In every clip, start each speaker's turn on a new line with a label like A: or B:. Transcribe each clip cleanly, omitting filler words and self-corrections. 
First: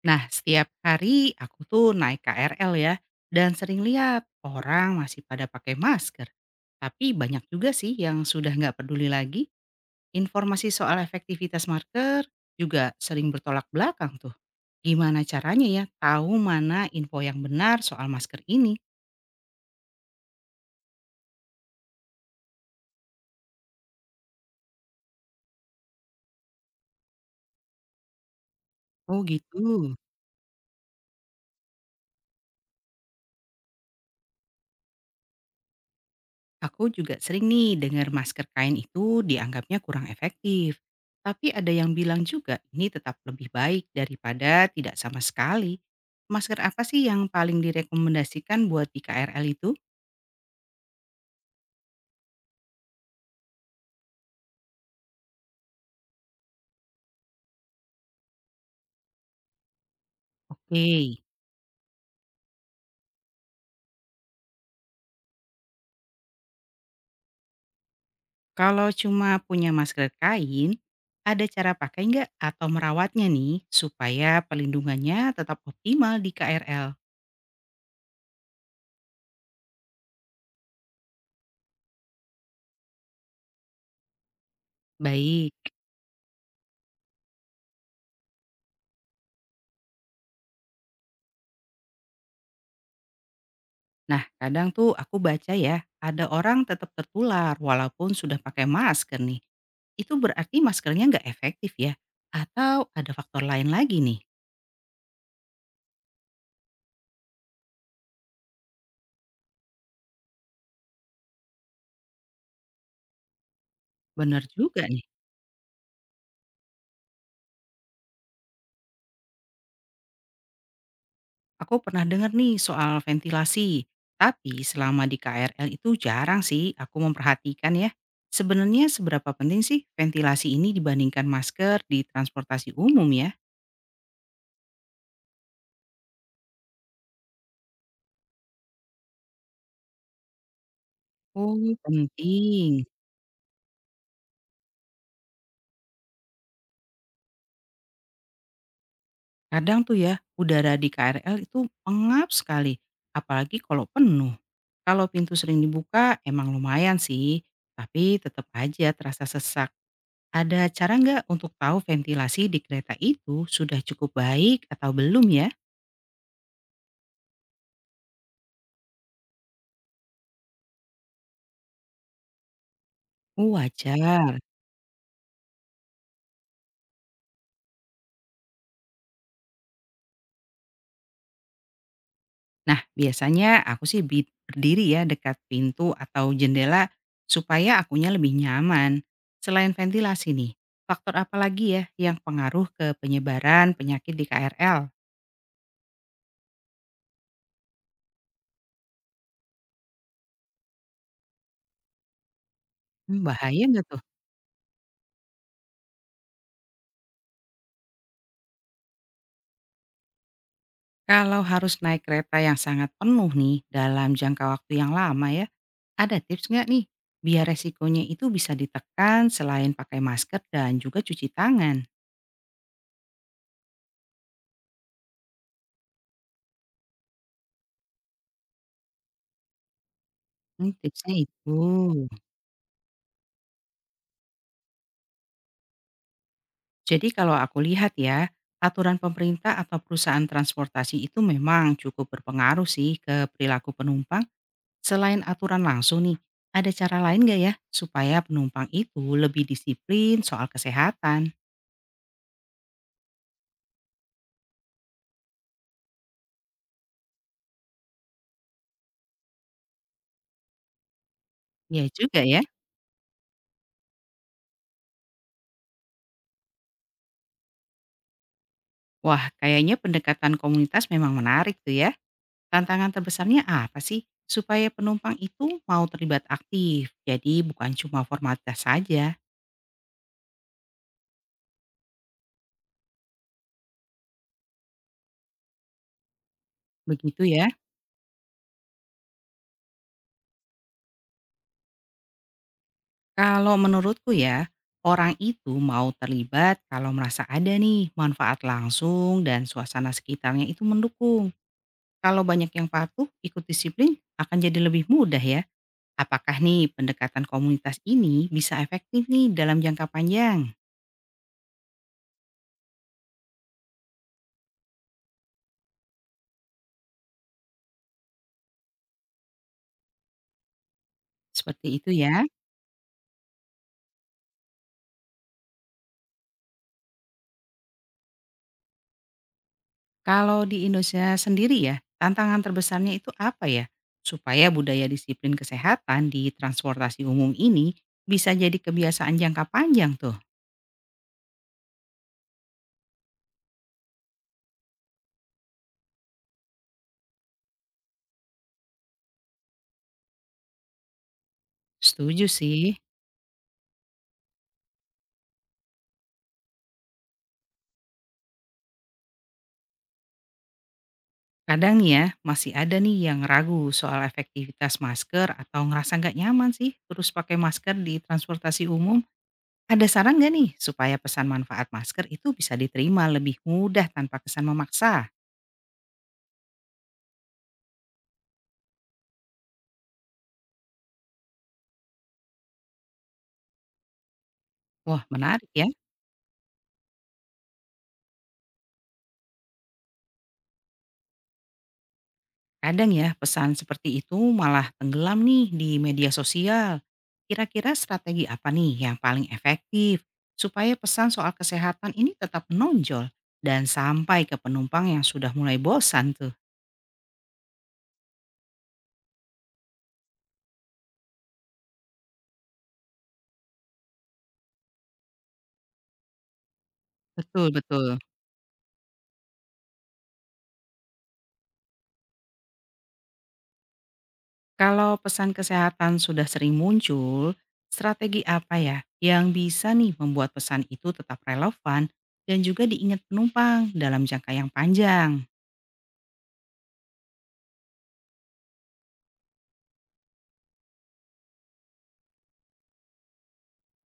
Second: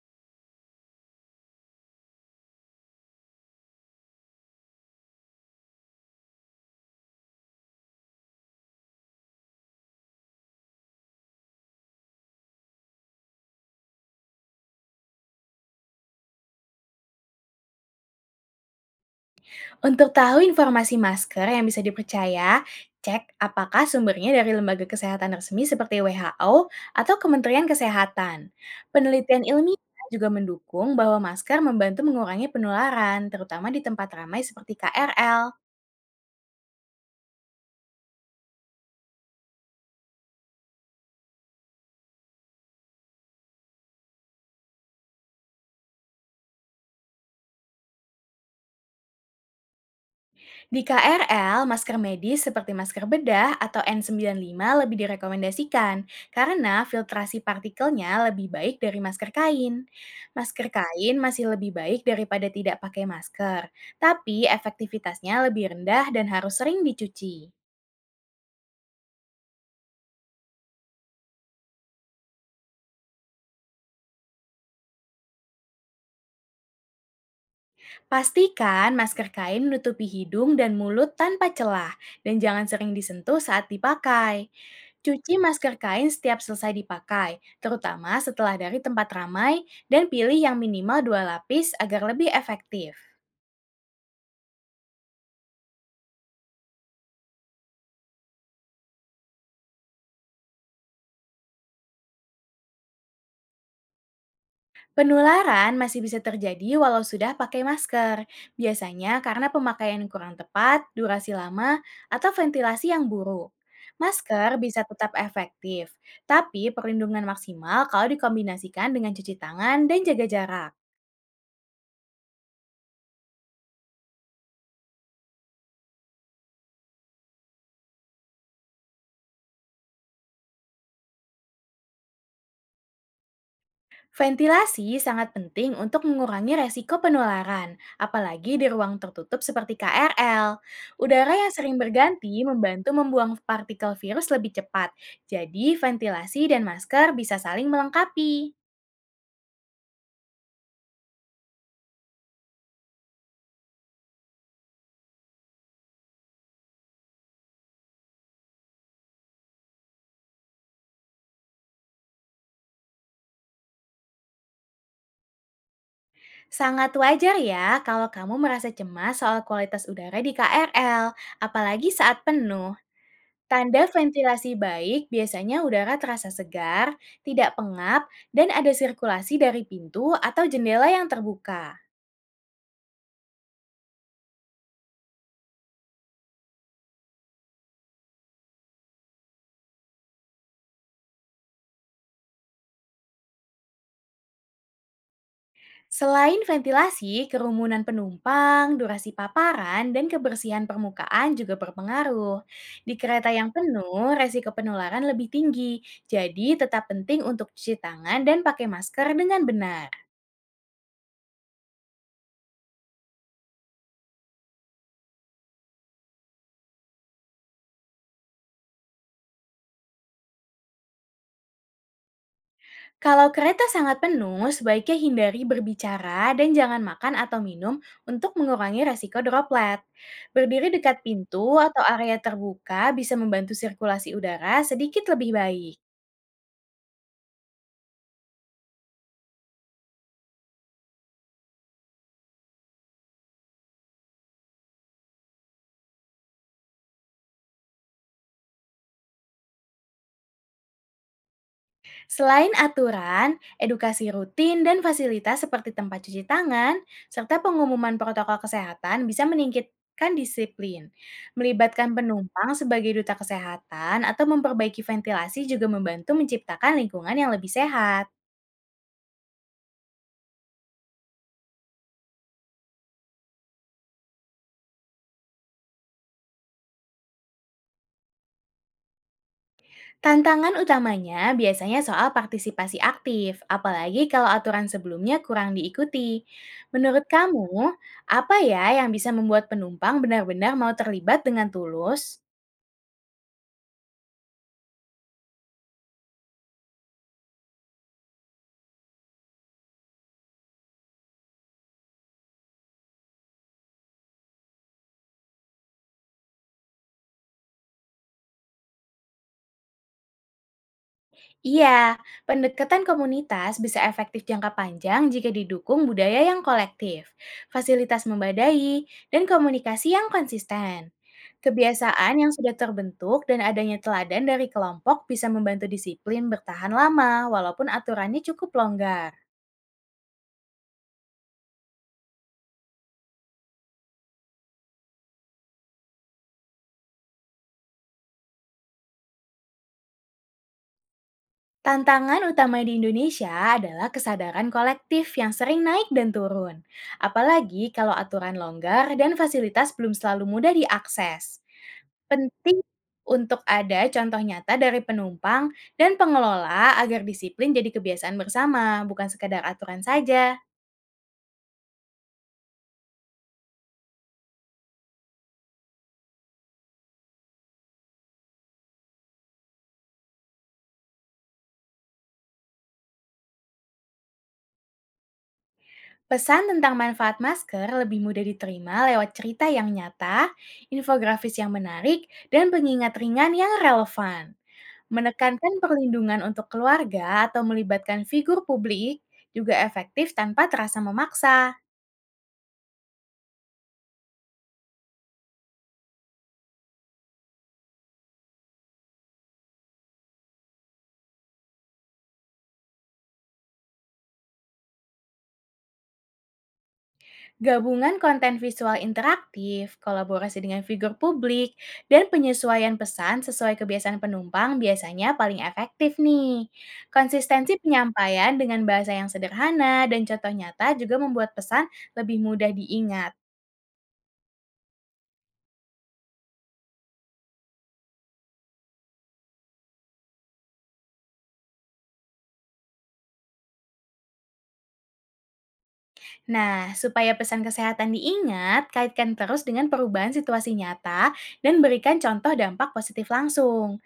A: Nah, setiap hari aku tuh naik KRL ya, dan sering lihat orang masih pada pakai masker. Tapi banyak juga sih yang sudah nggak peduli lagi. Informasi soal efektivitas masker juga sering bertolak belakang tuh. Gimana caranya ya tahu mana info yang benar soal masker ini?
B: Untuk tahu informasi masker yang bisa dipercaya, cek apakah sumbernya dari lembaga kesehatan resmi seperti WHO atau Kementerian Kesehatan.
A: Oh
B: Penelitian
A: gitu.
B: ilmiah juga mendukung bahwa masker membantu mengurangi penularan, terutama di tempat ramai seperti KRL.
A: Aku juga sering nih dengar masker kain itu dianggapnya kurang efektif. Tapi ada yang bilang juga ini tetap lebih baik daripada tidak sama sekali. Masker apa sih yang paling direkomendasikan buat di KRL itu?
B: Di KRL, masker medis seperti masker bedah atau N95 lebih direkomendasikan karena filtrasi partikelnya lebih baik dari masker kain. Masker
A: Oke,
B: kain masih lebih baik daripada tidak pakai masker, tapi efektivitasnya lebih rendah dan harus sering dicuci.
A: kalau cuma punya masker kain, ada cara pakai nggak atau merawatnya nih supaya pelindungannya tetap optimal di KRL?
B: Pastikan masker kain menutupi hidung dan mulut tanpa celah, dan jangan sering disentuh saat dipakai. Cuci
A: Baik.
B: masker kain setiap selesai dipakai, terutama setelah dari tempat ramai, dan pilih yang minimal dua lapis agar lebih efektif.
A: Nah, kadang tuh aku baca ya, ada orang tetap tertular walaupun sudah pakai masker nih. Itu berarti maskernya nggak efektif ya? Atau ada faktor lain lagi nih?
B: Penularan masih bisa terjadi walau sudah pakai masker, biasanya karena pemakaian kurang tepat, durasi lama, atau ventilasi yang buruk.
A: Bener
B: Masker bisa
A: juga nih.
B: tetap efektif, tapi perlindungan maksimal kalau dikombinasikan dengan cuci tangan dan jaga jarak.
A: Aku pernah dengar nih soal ventilasi. Tapi selama di KRL itu jarang sih aku memperhatikan ya. Sebenarnya seberapa penting sih ventilasi ini dibandingkan masker di transportasi umum ya?
B: Ventilasi sangat penting untuk mengurangi resiko penularan, apalagi di ruang tertutup seperti KRL. Udara yang sering
A: Oh,
B: berganti
A: penting.
B: membantu membuang partikel virus lebih cepat, jadi ventilasi dan masker bisa saling melengkapi.
A: Kadang tuh ya, udara di KRL itu pengap sekali, apalagi kalau penuh. Kalau pintu sering dibuka, emang lumayan sih, tapi tetap aja terasa sesak. Ada cara nggak untuk tahu ventilasi di kereta itu sudah cukup baik atau belum ya?
B: Sangat wajar ya kalau kamu merasa cemas soal kualitas udara di KRL, apalagi saat penuh.
A: Oh,
B: Tanda
A: wajar.
B: ventilasi baik biasanya udara terasa segar, tidak pengap, dan ada sirkulasi dari pintu atau jendela yang terbuka.
A: Nah, biasanya aku sih berdiri ya dekat pintu atau jendela supaya akunya lebih nyaman. Selain ventilasi nih, faktor apa lagi ya yang pengaruh ke penyebaran penyakit di KRL?
B: Selain ventilasi, kerumunan penumpang, durasi paparan, dan kebersihan permukaan juga berpengaruh. Di
A: Mmm,
B: kereta yang
A: bahaya nggak tuh?
B: penuh, resiko penularan lebih tinggi, jadi tetap penting untuk cuci tangan dan pakai masker dengan benar.
A: Kalau harus naik kereta yang sangat penuh nih dalam jangka waktu yang lama ya, ada tips nggak nih biar resikonya itu bisa ditekan selain pakai masker dan juga cuci tangan?
B: Kalau kereta sangat penuh, sebaiknya hindari berbicara dan jangan makan atau minum untuk mengurangi resiko droplet. Berdiri
A: Mmm,
B: dekat
A: tipsnya itu.
B: pintu atau area terbuka bisa membantu sirkulasi udara sedikit lebih baik.
A: Jadi kalau aku lihat ya, aturan pemerintah atau perusahaan transportasi itu memang cukup berpengaruh sih ke perilaku penumpang. Selain aturan langsung nih, ada cara lain nggak ya supaya penumpang itu lebih disiplin soal kesehatan?
B: Selain aturan, edukasi rutin dan fasilitas seperti tempat cuci tangan, serta pengumuman protokol kesehatan bisa meningkatkan disiplin.
A: Ya
B: Melibatkan
A: juga ya.
B: penumpang sebagai duta kesehatan atau memperbaiki ventilasi juga membantu menciptakan lingkungan yang lebih sehat.
A: Wah, kayaknya pendekatan komunitas memang menarik tuh ya. Tantangan terbesarnya apa sih? Supaya penumpang itu mau terlibat aktif, jadi bukan cuma formalitas saja.
B: Tantangan utamanya biasanya soal partisipasi aktif, apalagi kalau aturan sebelumnya kurang diikuti. Menurut
A: Begitu
B: kamu,
A: ya.
B: apa ya yang bisa membuat penumpang benar-benar mau terlibat dengan tulus?
A: Kalau menurutku ya, orang itu mau terlibat kalau merasa ada nih manfaat langsung dan suasana sekitarnya itu mendukung. Kalau banyak yang patuh, ikut disiplin akan jadi lebih mudah ya. Apakah nih pendekatan komunitas ini bisa efektif nih dalam jangka panjang?
B: Iya, pendekatan komunitas bisa efektif jangka panjang jika didukung budaya yang kolektif, fasilitas membadai, dan komunikasi yang konsisten.
A: Seperti itu
B: Kebiasaan
A: ya.
B: yang sudah terbentuk dan adanya teladan dari kelompok bisa membantu disiplin bertahan lama, walaupun aturannya cukup longgar.
A: Kalau di Indonesia sendiri ya, tantangan terbesarnya itu apa ya? Supaya budaya disiplin kesehatan di transportasi umum ini bisa jadi kebiasaan jangka panjang tuh.
B: Tantangan utama di Indonesia adalah kesadaran kolektif yang sering naik dan turun, apalagi kalau aturan longgar dan fasilitas belum selalu mudah diakses.
A: Setuju
B: Penting
A: sih.
B: untuk ada contoh nyata dari penumpang dan pengelola agar disiplin jadi kebiasaan bersama, bukan sekedar aturan saja.
A: Kadang nih ya, masih ada nih yang ragu soal efektivitas masker atau ngerasa nggak nyaman sih terus pakai masker di transportasi umum. Ada saran nggak nih supaya pesan manfaat masker itu bisa diterima lebih mudah tanpa kesan memaksa?
B: Pesan tentang manfaat masker lebih mudah diterima lewat cerita yang nyata, infografis yang menarik, dan pengingat ringan yang relevan.
A: Wah menarik
B: Menekankan
A: ya.
B: perlindungan untuk keluarga atau melibatkan figur publik juga efektif tanpa terasa memaksa.
A: Kadang ya pesan seperti itu malah tenggelam nih di media sosial. Kira-kira strategi apa nih yang paling efektif supaya pesan soal kesehatan ini tetap menonjol dan sampai ke penumpang yang sudah mulai bosan tuh?
B: Gabungan konten visual interaktif, kolaborasi dengan figur publik, dan penyesuaian pesan sesuai kebiasaan penumpang biasanya paling efektif nih.
A: Betul,
B: Konsistensi
A: betul.
B: penyampaian dengan bahasa yang sederhana dan contoh nyata juga membuat pesan lebih mudah diingat.
A: Kalau pesan kesehatan sudah sering muncul, strategi apa ya yang bisa nih membuat pesan itu tetap relevan dan juga diingat penumpang dalam jangka yang panjang?
B: Nah, supaya pesan kesehatan diingat, kaitkan terus dengan perubahan situasi nyata dan berikan contoh dampak positif langsung.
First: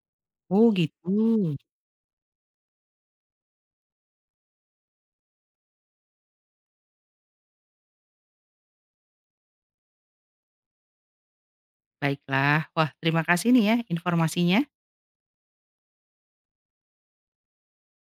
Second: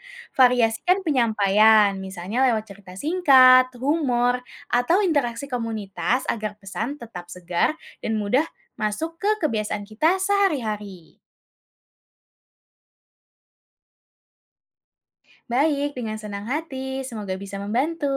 A: Oh
B: Variasikan
A: gitu.
B: penyampaian, misalnya lewat cerita singkat, humor, atau interaksi komunitas agar pesan tetap segar dan mudah masuk ke kebiasaan kita sehari-hari.
A: Baiklah. Wah, terima kasih nih ya informasinya.
B: Baik, dengan senang hati, semoga bisa membantu.